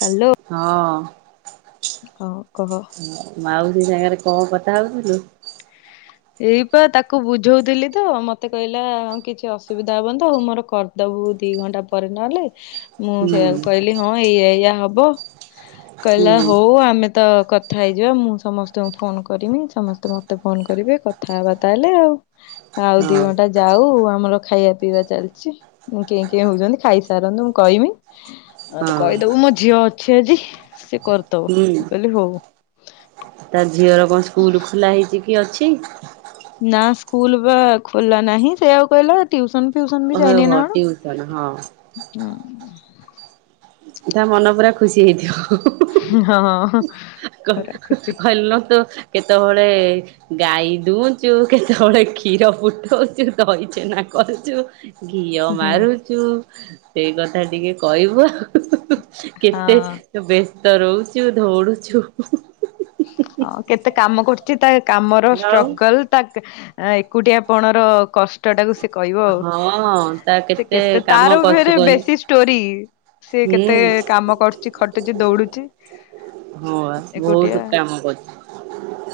Hello. ହଁ। ଆଉ କହ। ମାଉସୀ ସାଙ୍ଗରେ କଣ କଥା ହଉଥିଲୁୁ। ଏଇବା ତାକୁ ବୁଝଉଥିଲି ତ ମତେ କହିଲା ହଁ କିଛି ଅସୁବିଧା ହେବନିତ ହଉ ମୋର କର। ଦବୁ ଦି ଘଣ୍ଟା ପରେ ନହେଲେ ମୁଁ ହୁଁ ସେଇଆକୁ କହିଲି ହଁ ଏଇ ଏଇଆ ହବ କହିଲା ହୁଁ ହଉ। ଆମେ ତ କଥା ହେଇଯିବା ମୁଁ ସମସ୍ତଙ୍କୁ ଫୋନ୍ କରମି ସମସ୍ତେ ମୋତେ ଫୋନ୍ କରିବେ। କଥାବାର୍ତ୍ତା ହେଲେ ଆଉ। ଆଉ ଦି ହଁ ଘଣ୍ଟା ଯାଉ ଆମର ଖାଇବା ପିଇବା ଚାଲିଛି ଉଁ କେଁ କେଁ ହଉଛନ୍ତି ଖାଇସାରନ୍ତୁ ମୁଁ କହିମି। ଆଉ ତ ହଁ କହିଦବୁ ମୋ ଝିଅ ଅଛି ଆଜି ସେ କର୍ ଦବ ମୁ କହିଲି ହଉ। ତାର୍ ଝିଅର କଣ ସ୍କୁଲ ଖୋଲା ହେଇଛି କି ଅଛି? ନା ସ୍କୁଲ ବା ଖୋଲା ନାହିଁ ସେଇଆଉ କହିଲା ଟ୍ୟୁସନ୍ ଫ୍ୟୁସନ୍ ବି ଯାଇନି ଓହୋ ନା ଟିଉସନ ହଁ। ତା ମନ ପୁରା ଖୁସି ହେଇଯିବ ହବ। ହୁଁ ହ ହଁ ହଁ। କ୍‌ ହ କହିଲ ତ କେତେବେଳେ ଗାଈ ଦଉଛୁ କେ-ତେ-ବେ-ଳେ କ୍ଷୀର ଫୁ-ଟ-ଉଛୁ ତଇଛେନା କରୁଛୁ। ଘିଅ ହୁଁ ମାରୁଛୁ ସେଇ କଥା ଟିକେ କହିବୁ- ହୁ--ହୁ-ହୁ। କେତେ ହଁ। ବ୍ୟସ୍ତ ରହୁଛୁ ଦୌଡୁଛୁ ହୁ ହୁ। ହଁ କେତେକେ କାମ କରୁଛି ତା କାମର ଆଉ ଷ୍ଟ୍ରଗଲ ତା ଏକୁଟି ପଣର କଷ। ଟାଟାକୁ ସେ କହିବ ଆଉ ହଁ ତା ସେ କେତେ କାମ ତାର କରୁଛି ଭେରେ କହନି ବେଶି ଷ୍ଟୋରି। ସିଏ ହୁଁ କେତେ କାମ କରୁଛି ଖଟୁଛି ଦୌଡୁଛି? ହଁ ବା ଏକୁଟିଆ ବହୁତ କାମ କରୁଛି।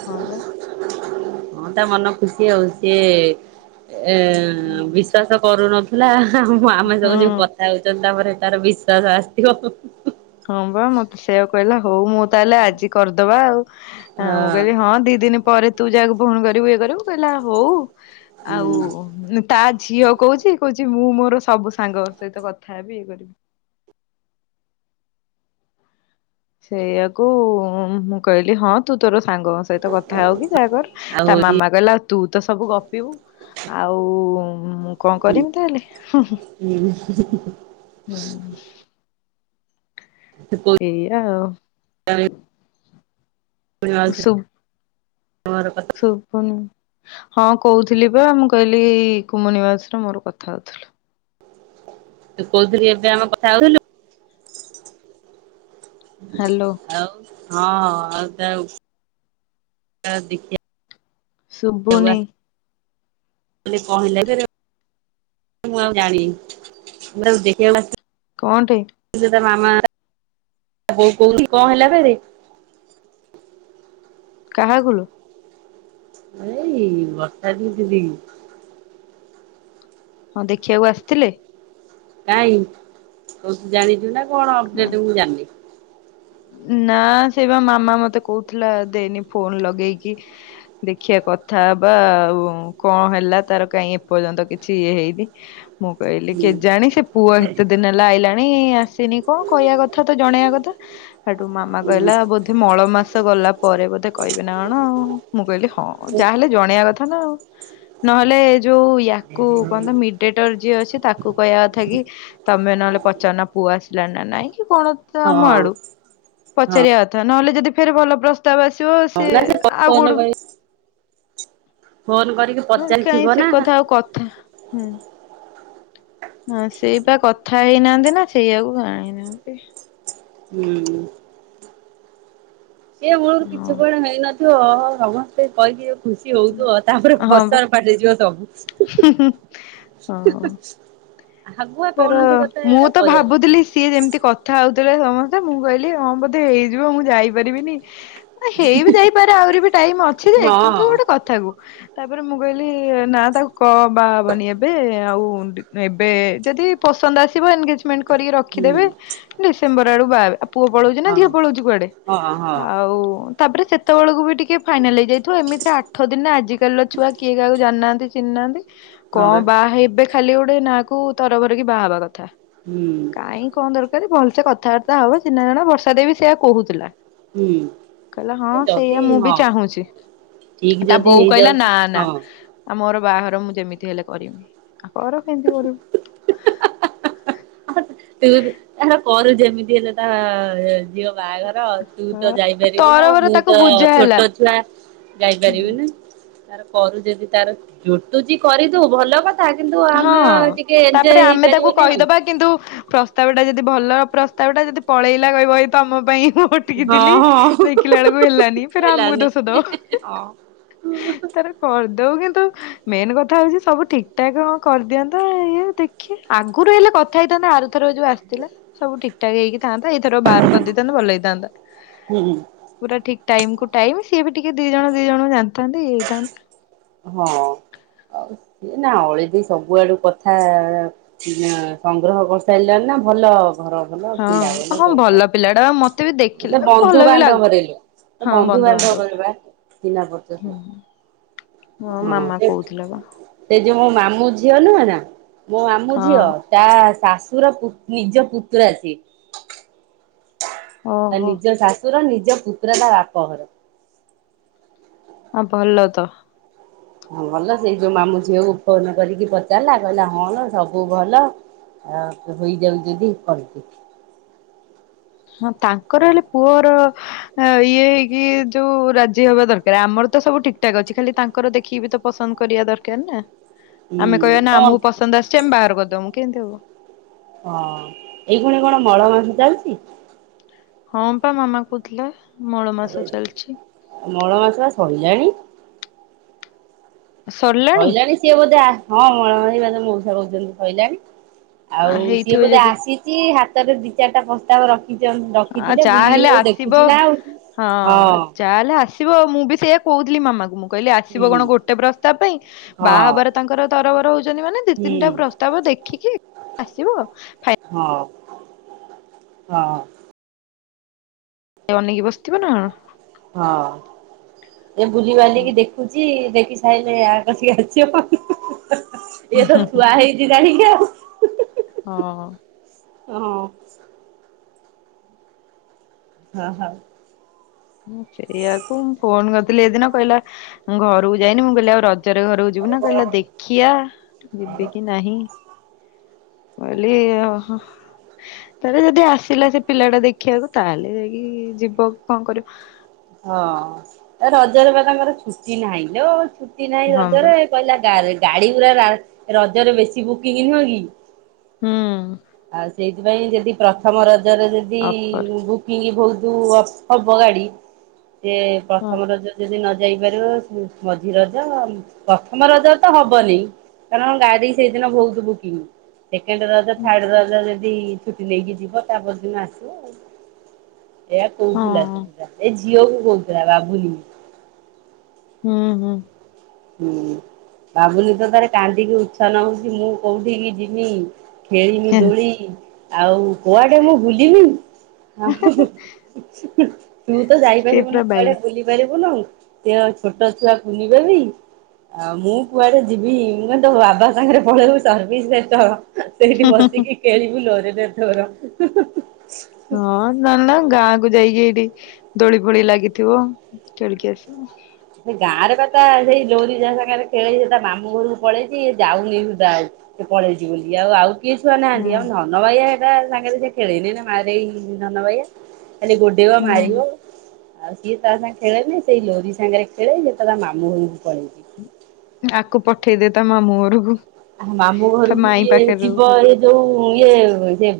ହଁ ବା ହଁ ତା ମନ ଖୁସି ଆଉ ସେ ଏ ବିଶ୍ଵାସ କରୁନଥିଲା ଆ ଆମେ ସବୁ ହଁ। ଯୋଉ କଥା ହଉଛନ୍ତି ତାପରେ ତାର ବିଶ୍ୱାସ ଆସିଥିବ। ହଁ ବା ମତେ ସେୟା କହିଲା ହଉ ମୁଁ ତାହେଲେ ଆଜି କରିଦବା ଆଉ। ହଁ ମୁଁ କହିଲି ହଁ ଦି ଦିନ ପରେ ତୁ ଯାହାକୁ ଫୋନ୍ କରିବୁ ଇଏ କରିବୁ କହିଲା ହଉ। ଆଉ ହୁଁ [unintelligible] ତା ଝିଅ କହୁଛି କହୁଛି ମୁଁ ମୋର ସବୁ ସାଙ୍ଗ ସହିତ କଥା ହେବି ଇଏ କରିବି। ସେଇଆକୁ ମୁଁ କହିଲି ହଁ। ତୁ ତୋର ସାଙ୍ଗଙ୍କ ସହିତ କଥା ହଉ କିି ଯାହାକର ଆଉ ତା ହଉଛି ମାମା କହିଲା ତୁ ତ ସବୁ ଗପିବୁ ଆଉ ମୁଁ କଣ କରିବି ତାହେଲେ ହୁଁ ହୁଁ। ସେ କୋଉ ଏଇଆ ଆଉ। [unintelligible] ଶୁବୁନୁ। ହଁ କହୁଥିଲି ପା ମୁଁ କହିଲି କୁମୁନି ମାଉସି ର ମୋର କଥା ହଉଥିଲୁ। ତୁ କୋଉ ଦିନ [unintelligible] ହେଉ ଥିଲୁ? ହ୍ୟାଲୋ ଆଉ ହଁ ଆଉ ତା ତା ଦେଖିବା। ଶୁବୁନି। ମୋତେ କହିଲା ଯେ ମୁଁ ଆଉ ଜାଣିନି ମୁଁ ଆଉ ଦେଖିବାକୁ ଆସିନି। କଣଟେ? [unintelligible] ଆ ମାମା ବୋଉ କୋଇଠି କଣ ହେଲା ଫେରେ। କାହାକୁଲୋ। ଏଇ ବର୍ଷାକୁ ଯିବି। ହଁ ଦେଖିବାକୁ ଆସିଥିଲେ? କାଇଁ କଉଠି ଜାଣିଛୁ ନା କଣ ଅପଡେଟ ମୁଁ ଜାଣିନି? ନା ସେଇ କଣ ମାମା ମତେ କହୁଥିଲା ଦେଇନି ଫୋନ ଲଗେଇକି ଦେଖିବା କଥା ହେବା ଆଉ କଣ ହେଲା ତାର କାହିଁ ଏପର୍ଯ୍ୟନ୍ତ କିଛି ଇଏ ହେଇନି। ମୁଁ କହିଲି ହୁଁ କେଜାଣି ସେ ପୁଅ ଏତେ ଦିନ ଲା ଆଇଲାଣି ଆସିନି କଣ କହିବା କଥା ତ ଜଣେଇବା କଥା ହେଇଠୁ ମାମା ହଁ କହିଲା ମଳ ମାସ ଗଲା ପରେ ବୋଧେ କହିବେ ନା କଣ ମୁଁ କହିଲି ହଁ। ଯାହାହେଲେ ଜଣେଇବା କଥା ନା ଆଉ ନହେଲେ ଏ ଯୋଉ ୟାକୁ କଅତ ମି ମିଡେଟର ଯିଏ ଅଛି ତାକୁ କହିବା କଥା କି ତମେ ନହେଲେ ପଚାରୁନ ପୁଅ ଆସିଲା ନା ନାଇଁ କି କଣ? ତ ଆମ ଆଡୁ ହଁ ପଚାରିବା କଥା ନହେଲେ ଯଦି ଫେର ଭଲ ପ୍ରସ୍ତାବ ଆସିବ ହଁ ସେ ନା ଆଉ ଫୋନ କୋଉଠୁ? କରି ଫୋନ କରିକି ପଚାରିଥିବ କାଇଁ ନା ସେ ହୁଁ। କଥା ଆଉ କଥା ହୁଁ। ହଁ ସେଇ ବା କଥା ହେଇନାହାନ୍ତି ନା ସେଇଆକୁ ଆଇ ନାହାନ୍ତି। ହୁଁ। କିଏ ମୂଳରୁ ହଁ କିଛି କୁଆଡ଼େ ହେଇ ନଥିବ ସମସ୍ତେ କହିକି ଖୁସି ହଉଥିବ ତାପରେ ହଁ ବା ଫସାର ଫଟିଯିବ ସବୁ। ହୁଁ ହଁ ହୁଁ। ତାର ମୁଁ ତ କଥା ଭାବୁଥିଲି ସିଏ ଯେମତି କ କଥା ହଉଥିଲେ ସମସ୍ତେ ମୁଁ କହିଲି ହଁ ବୋଧେ ହେଇଯିବ ମୁଁ ଯାଇପାରିବିନି। ହେଇ ବିି ଯାଇପାରେ ଆହୁରି ବି ଟାଇମ୍ ଅଛି ଯେ କିନ୍ତୁ ହଁ ଗୋଟେ କଥା କୁ। ତାପରେ ମୁଁ କହିଲି ନା ତାକୁ କ ବାହାହବନି ଏବେ ଆଉ ଏବେ ଯଦି ପସନ୍ଦ ଆସିବ ଏନଗେଜମେଣ୍ଟ କରିକି ହୁଁ ରଖିଦେବେ ଡିସେମ୍ବର ଆଡୁ ବାହା ହେବେ। ପୁଅ ପଳଉଛି ନା ହଁ ଝିଅ ପଳଉଛି କୁଆଡେ ହଁ ହଁ ଆଉ ତାପରେ ସେତେବେଳକୁ ବି ଟିକେ ଫାଇନାଲ ହେଇଯାଇଥିବ ଏମିତିରେ ଆଠ ଦିନରେ ଆଜିକାଲି ଛୁଆ କିଏ କାହାକୁ ଜାଣି ନାହାନ୍ତି ଚିହ୍ନାହାନ୍ତି ହଁ ବା କଣ ବାହା ହେଇବେ ଖାଲି ଗୋଟେ ନାକୁ ତରଭର କିି ବାହାହବା କଥା ହୁଁ କାଇଁ କଣ ଦରକାର ଭଲସେ କଥାବାର୍ତ୍ତା ହବ ଚିହ୍ନା ଜଣ ବର୍ଷା ଦେବ ସେୟା କହୁଥିଲା। ହୁଁ କହିଲ ହଁ ଯଦି ସେଇଆ ମୁଁ ବି ହଁ ଚାହୁଁଛି। ଠିକ ତା ଯଦି ବୋଉ କହିଲା ହେଇଯାଉଛି ନା ନା ହଁ ଆଉ ମୋର ବାହାଘର ମୁଁ ଯେମିତି ହେଲେ କରିବି ଆଉ କର କେମିତି କରିବୁ। ତାର କରୁ ଯେମିତି ହେଲେ ତା ଝିଅ ବାହାଘର ତୁ ତ ଆ ଯାଇପାରିବୁନ ତରବର ମୁଁ ତାକୁ ତ ବୁଝା ହେଲା। ଛୋଟ ଛୁଆ ଗାଇପାରିବି ନା ତାର କରୁ ଯଦି ତାର ଜୁଟୁଛି କରିଦଉ ଭଲ କଥା କିନ୍ତୁ ହଁ ଆମେ ଟିକେ ଏଞ୍ଜୟ ତାପରେ ଆମେ ତାକୁ ହେଇପାରିବନି ଆଉ କହିଦବା କିନ୍ତୁ ପ୍ର ପ୍ରସ୍ତାବଟା ଯଦି ଭଲ ପ୍ରସ୍ତାବଟା ଯଦି ପଳେଇଲା କହିବ ତ ଆମ ପାଇଁ ଥିଲି ହଁ ହଁ ଦେଖିଲା ବେଳକୁ ହେଲାନି ଫେରେ ଆମକୁ ହେଲାନି ଦୋଷ ଦଉ ହଁ ତାର କରିଦଉ କିନ୍ତୁ ମେନ୍ କଥା ହଉଛି ସବୁ ଠିକ ଏଟା କଣ କରିଦିଅନ୍ତା ଇଏ ଦେଖିଆ ଆଗରୁ ହେଲେ କଥା ହେଇଥାନ୍ତା ଆରୁ ଏଥର ଯୋଉ ଆସିଥିଲା ସବୁ ଠିକଠାକ ହେଇକି ଥାନ୍ତା ଏଇଥର ବାହାର କରିଦେଇଥାନ୍ତତା ଭଲ ହେଇଥାନ୍ତା। ହୁଁ ହୁଁ ପୁରା ଠିକ ଟାଇମ କୁ ଟାଇମ ସିଏ ବି ଟିକେ ଦି ଜଣ ଦି ଜଣ କୁ ଜାଣିଥାନ୍ତି ଇଏ ହେଇଥାନ୍ତ। ହଁ ଆଉ ସଏ ନା ଅଳିଦି ସବୁଆଡୁ କଥା ସଂଗ୍ରହ କରିସାରିଲାଣି ନା ଭଲ ଘର ବଲ ଆଉ ହଁ ପିଲା ଭଲ ହଁ ସବୁ ଭଲ ପିଲାଟା ବା, ମତେ ବି ସେ ଦେଖିଲା ବେଳକୁ ଭଲ ବି ଲାଗୁ ବନ୍ଧୁବାନ୍ଧବରେଲୋ ତ ବନ୍ଧୁବାନ୍ଧବ ରେ ପା ଚିହ୍ନ ହୁଁ ପରିଚୟ ମୋ ହଁ ମାମା କହୁଥିଲା ବା ସେ ଯୋଉ ମୋ ମାମୁଁ ଝିଅ ନୁହେ ନା ମୋ ମାମୁଁ ହଁ ଝିଅ ତା ଶାଶୁର ନିଜ ପୁତୁରା ସିଏ ତା ଓହୋ ନିଜ ଶାଶୁର ନିଜ ପୁତ୍ର ତା ବାପଘର ହଁ ଭଲ ତ ହଁ ଭଲ ସେଇ ଯୋଉ ମାମୁଁ ଝିଅକୁ ଫୋନ କରିକି ପଚାରଲା କହିଲା ହଁ ସବୁ ଭଲ ଆଉ ତ ହେଇଯାଉ ଯଦି କରଦ ହଁ ତାଙ୍କର ହେଲେ ପୁଅର ଆଁ ଇଏ ହେଇକି ଯୋଉ ରାଜି ହବା ଦରକାର ଆମର ତ ସବୁ ଠିକଠାକ ଅଛି ଖାଲି ତାଙ୍କର ଦେଖିକିବି ତ ପସନ୍ଦ କରିବା ଦରକାର ନା ଆମେ କହିବା ହୁଁ ନା କଣ ଆମକୁ ପସନ୍ଦ ଆସିଛି ଆମେ ବାହାର କରିଦମୁ କେମିତି ହବ ହଁ ଏଇ ଖୁଣି କଣ ମଳ ମାସ ଚାଲିଛି। ହଁ ପା ମାମା କହୁଥିଲା ମଳ ମାସ ଚାଲିଛି। ଆଉ ମଳ ମାସ ବା ସଇଲାଣି ସରିଲାଣି ସହିଲାଣି ସିଏ ବୋଧେ ଆ ହଁ ମଳମ ବାଧ ମଉସା କହୁଛନ୍ତି ସଇିଲାଣି ଆଉ ସିଏ ହେଇଥିବ ବୋଧେ ଯଦି ଆସିଛି ହାତରେ ଦି ଚାରିଟା ପ୍ରସ୍ତାବ ରଖି ଆ ରଖିଥିଲେ ବୁଲି ଯାହାହେଲେ ହଉ ଦେଖୁଛି ନା ଆଉଠ ହଁ ଯ ହେଲେ ଆସିବ ମୁଁ ବି ସେଇୟା କହୁଥିଲି ମାମା କ ମୁଁ କହିଲି ହଁ ଆସିବ ହୁଁ କଣ ଗୋଟେ ପ୍ରସ୍ତା ପାଇଁ ବାହା ହଁ ହବାର ତାଙ୍କର ତରବର ହଉଛନ୍ତି ମାନେ ଦି ହୁଁ ତିନିଟା ପ୍ରସ୍ତାବ ଦେଖିକି ଆସ ହଁ ହଁ ଅନେଇକି ବସିଥିବ ନା ହଁ ଏ ବୁଝିପାରିଲ ହୁଁ କି ଦେଖ ଖୁଛି ଦେଖି ସାରିଲେ ଆୟ କରଛିକି ଆଛି ହୁଁ ଇଏ ତ ହୁଁ ଛୁଆ ହେଇ ଯଦଣ କ ହଁ ହଁ ହଁ ହଁ ହଁ ସେଇଆକୁ ମୁଁ ଫୋନ କରିଥିଲି ହେ ଦିନ କହିଲା ମୁ ଘରକୁ ଯାଇନି ମୁଁ କହିଲି ଆଉ ର ନିଚର ଘରକୁ ଯିବୁ ନା କହିଲା ଦେଖଆ ଯିବି କି ନାହିଁ କଇଲି ତାେଲେ ଯଦି ଆସିଲା ସେ ପିଲା ଟା ଦେଖିବାକୁ ତାହେଲେ ଯାଇକି ଯିବ କଣ କରିବ। ହଁ। ରଜରେ ବା ତାଙ୍କର ଛୁଟି ନାହିଁ ଲୋ ଛୁଟି ନାହିଁ ହଁ ବା ରଜରେ। କହିଲା ଗାରେ ଗାଡି ପୁରା ରଜରେ ବେଶୀ ବୁକିଂ ନୁହଁ କି। ହୁଁ ଆଉ ସେଇଥିପାଇଁ ଯଦି ପ୍ରଥମ ରଜରେ ଯଦି ଅଫର ବୁ ବୁକିଙ୍ଗ ବହୁତ ହବ ଗାଡି, ସେ ହଁ ପ୍ରଥମ ରଜ ଯଦି ନ ଯାଇ ପାରିବ ମଝି ରଜ। ପ୍ରଥମ ରଜ ତ ହବନି। କାରଣ ଗାଡି ସେଇଦିନ ବହୁତୁ booking. Second Raja third Raja ଯଦି ଛୁଟି ନେଇକି ଯିବ ତାପରଦିନ ଆସିବ ଆଉ। ଏଇୟା କହୁଥିଲା ହଁ ତ। ଏ ଝିଅ କୁ କହୁଥିଲା ବାବୁଲି। ହୁଁ ହୁଁ। ହୁଁ। ବାବୁନୀ ତ ତାରେ କାନ୍ଦିକି ଉଛନ ହଉଚି ମୁଁ କୋଉଠିିକି ଯିବି। ଖେଳିମି ଦୋଳି ଆଉ କୁଆଡେ ମୁଁ ବୁଲିବି। [unintelligible] ତୁ ତ ସେ ଯାଇପାରିବୁନୁ ପୁରା କୁଆଡେ ବାଇଆ ବୁଲି ପାରିବୁନୁ। ସିଏ ଛୋଟ ଛୁଆ କୁୁନି ବେବି। ଆଉ ମୁଁ କୁଆଡେ ଯିବି। ମୁଁ କହିଲି ତୋ ବାବା ସାଙ୍ଗରେ ପଳେଇବୁ ସର୍ଭିସ ସେଣ୍ଟର। ସେଇଠି ବସିକି ଖେଳିବୁ ଲୋରି ର ତୋର। ହଁ। ନା ନା ଗାଁକୁ ଯାଇକି ଏଇଠି ଦୋଳି ଫୋଳି ଲାଗିଥିବ ଖେଳିକି ଆସିବ। ସେ ଗାଁରେ ପା ତା ସେଇ ଲୋରି ଯାହା ସାଙ୍ଗରେ ଖେଳେଇ ସେ ତା ମାମୁଁ ଘରକୁ ପଳେଇଚି ଏ ଯାଉନି ସୁଧା। ସେ ପଳେଇଚି ବୋଲି। ଏ ଆଉ ଆଉ କିଏ ଛୁଆ ହୁଁ ନାହାନ୍ତି। ଆଉ ଧନ ବାଇଆ ହେଟା ସାଙ୍ଗରେ ସେ ଖେଳେନି। ହେଟା ମାରେଇ ଧନ ବାଇଆ। ଖାଲି ଗୋ ଡେଇବ ମାରିବ ହୁଁ ଆଉ ସିଏ ତା ସାଙ୍ଗେ ରେ ଖେଳେନି। ସେଇ ଲୋରି ସାଙ୍ଗରେ ଖେଳେ ସେ ତା ମାମୁଁ ଘରକୁ ପଳେଇଚି। ଆକୁ ପଠେଇଦେ ତା ମାମୁୁଁ ଘରକୁ। ମାମୁଁ ତା ଘରକୁ ମାଇଁ ଇଏ ପାଖରେ ରହୁ ଯିବ ଏ ଯୋଉ ଇଏ ସେ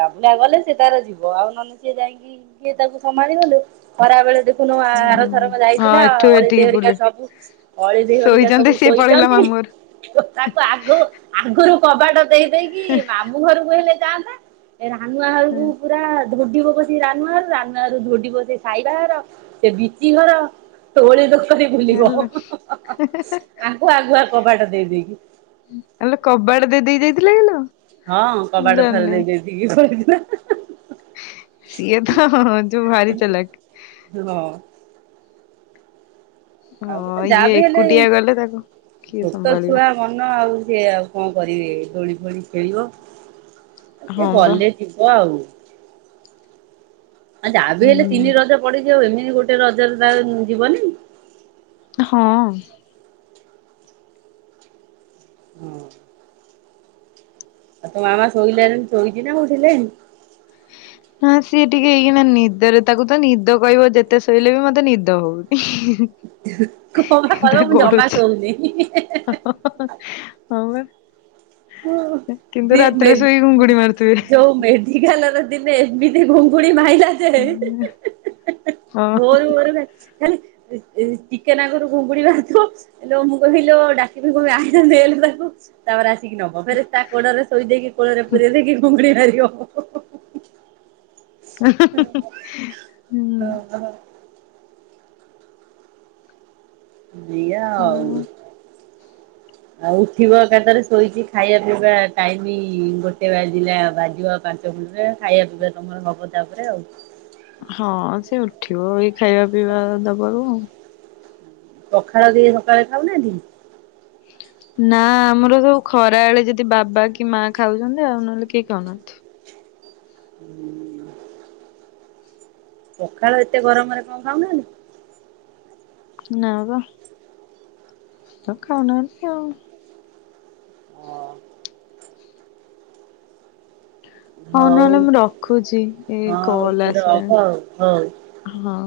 ବାବୁଲା ଗଲେ ସେ ତାର ଯିବ। ଆଉ ନହେଲେ ସିଏ ଯାଇଁକି କିଏ ତାକୁ ସମ୍ଭାଳିବ ଲୋ। ଖରା ବେଳେ ଦେଖୁନୁ ହୁଁ ଆରଥରକ ହଁ ଯାଇଥିଲା ଏଠୁ ଅଳି ଦେଇ ଏଠିକି ହେରିକା ବୁଲେ ସବୁ ଅଳି ଦେଈ ହେରିକା ସବୁ ଶୋଇଛନ୍ତି ସିଏ ପଳେଇଲା ଶୋଇଛନ୍ତି ମାମୁଁ ଘର ତାକୁ ଆଗ ଆଗରୁ କବାଟ ଦେଇ ଦେଇକି ମାମୁଁ ଘରକୁ ହେଲେ ଯାଆନ୍ତା। ଏ ରାନୁଆ ଘରକୁ ହଁ ପୁରା ଧୋଡିବ କଷିକି ରାନୁଆ ଘରୁ ରାନୁଆ ଘରୁ ଧୋଡିବ ସେଇ ସାଇବା ଘର। ସେ ବିଚି ଘର। ତୋଳି [unintelligible] ବୁଲିବ। ହେଲୋ ଆଙ୍କୁ ଆଗୁଆ କବାଟ ଦେଇ ଦେଇକି। ଆଲୋ କବାଟ ଦେଇ ଦେଇକି ଯାଇଥିଲା କିଲୋ। ହଁ। ମୁଁ କବାଟ ଥରେ ଜାଣିନି ଦେଇ ଦେଇକି ପଳେଇଥିଲା। ସିଏ ତ ଯୋଉ ଭାରି ଚାଲାକ୍। ହଁ। ଆଉ ଗୋଟେ ହଁ ଯାହା ଇଏ ବି ହେଲେ ଏକୁଟିଆ ଗଲେ ତାକୁ କିଏ ଛୋଟ ସମ୍ଭାଳିବ ଛୁଆ ମନ ଆଉ ସିଏ ଆଉ କଣ କରିବେ। ଦୋଳି ଫୋଳି ଖେଳିବ। ସେ ହଁ ବା ଗଲେ ଯିବ ଆଉ। ଆ ଯାହା ବି ହେଲେ ହୁଁ ତିନି ରଜ ପଡିଚି ଆଉ ଏମିତି ଗୋଟେ ରଜରେ ତାର ଯିବନି। ହଁ। ହୁଁ। ଆଉ ତୋ ମାମା ଶୋଇଲାଣି ଶୋଇଚି ନା ଉଠିଲାଣି? ହଁ ସିଏ ଟିକେ ହେଇନା ନିଦରେ ତାକୁ ତ ନିଦ କହିବ ଯେତେ ଶୋଇଲେ ବି ମତେ ନିଦ ହଉନି। କଣ ବା ତା କହିବ ମୁଁ ଜମା ଗଡୁଛି ଶୋଉନି। ହଁ ବା। କିନ୍ତୁ ରାତିରେ ଶୋଇ ଘୁଙ୍ଗୁଡି ମାରୁଥିବେ। [unintelligible] ଦିନେ ଏମିତି ଘୁଙ୍ଗୁଡ଼ି ମାଇଲା ହଁ। ଭୋରୁ ଭୋରୁ। [unintelligible] ଖାଲି ଟିକେ ନାକୁରୁ ଘୁଙ୍ଗୁଡ଼ି ମାରିଥିବ ଆଲୋ ମୁଁ କହିବି ଲୋ ଡାକିବି କହିବି ଆଲୋ ନେଲୋ ତାକୁ, ତାପରେ ଆସି ଠିକି ନବ ଫେରେ ତା କୋଡ଼ ରେ ଶୋଇ ଦେଇକି କୋଳରେ ପୁରେଇ ଦେଇକି ଘୁଙ୍ଗୁଡ଼ି ମାରିବ। ହ [unintelligible] ଅ ଅ ଦିଅ ଆଉ। ଆଉ ଉଠିବ ଏକାତରେ ଶୋଇଛି ଖାଇବା ପିଇବା ଟାଇମି ଗୋଟେ ବାଜିଲା ବାଜିବ ପାନ୍ [unintelligible] ଖାଇବା ପିଇବା ତମର ହବ ତାପରେ ଆଉ। ହଁ ସେ ଉଠିବ ଏଇ ଖାଇବା ପିଇବା ଦବାକୁ ଆଉ। ପଖାଳ ଦେଇ ସକାଳେ ଖାଉନାହାନ୍ତି କି? ନା ଆମର ସବୁ ଖରାବେଳେ ଯଦି ବାବା କି ମା ଖାଉଛନ୍ତି ଆଉ ନହେଲେ କେଇ ଖାଉନାହାନ୍ତି। ହୁଁ ପଖାଳ ଏତେ ଗରମରେ କଣ ଖାଉନାହାନ୍ତି? ନା ବା ଆଉ ଖାଉନାଆନ୍ତି ଆଉ। ହଁ। ହଉ ନହେଲେ ମୁଁ ରଖୁଛି ଏଇ ହଁ ତୁ କଲ୍ ରଖ ଆଉ ହଉ। ଆସିଲାଣି ହଁ।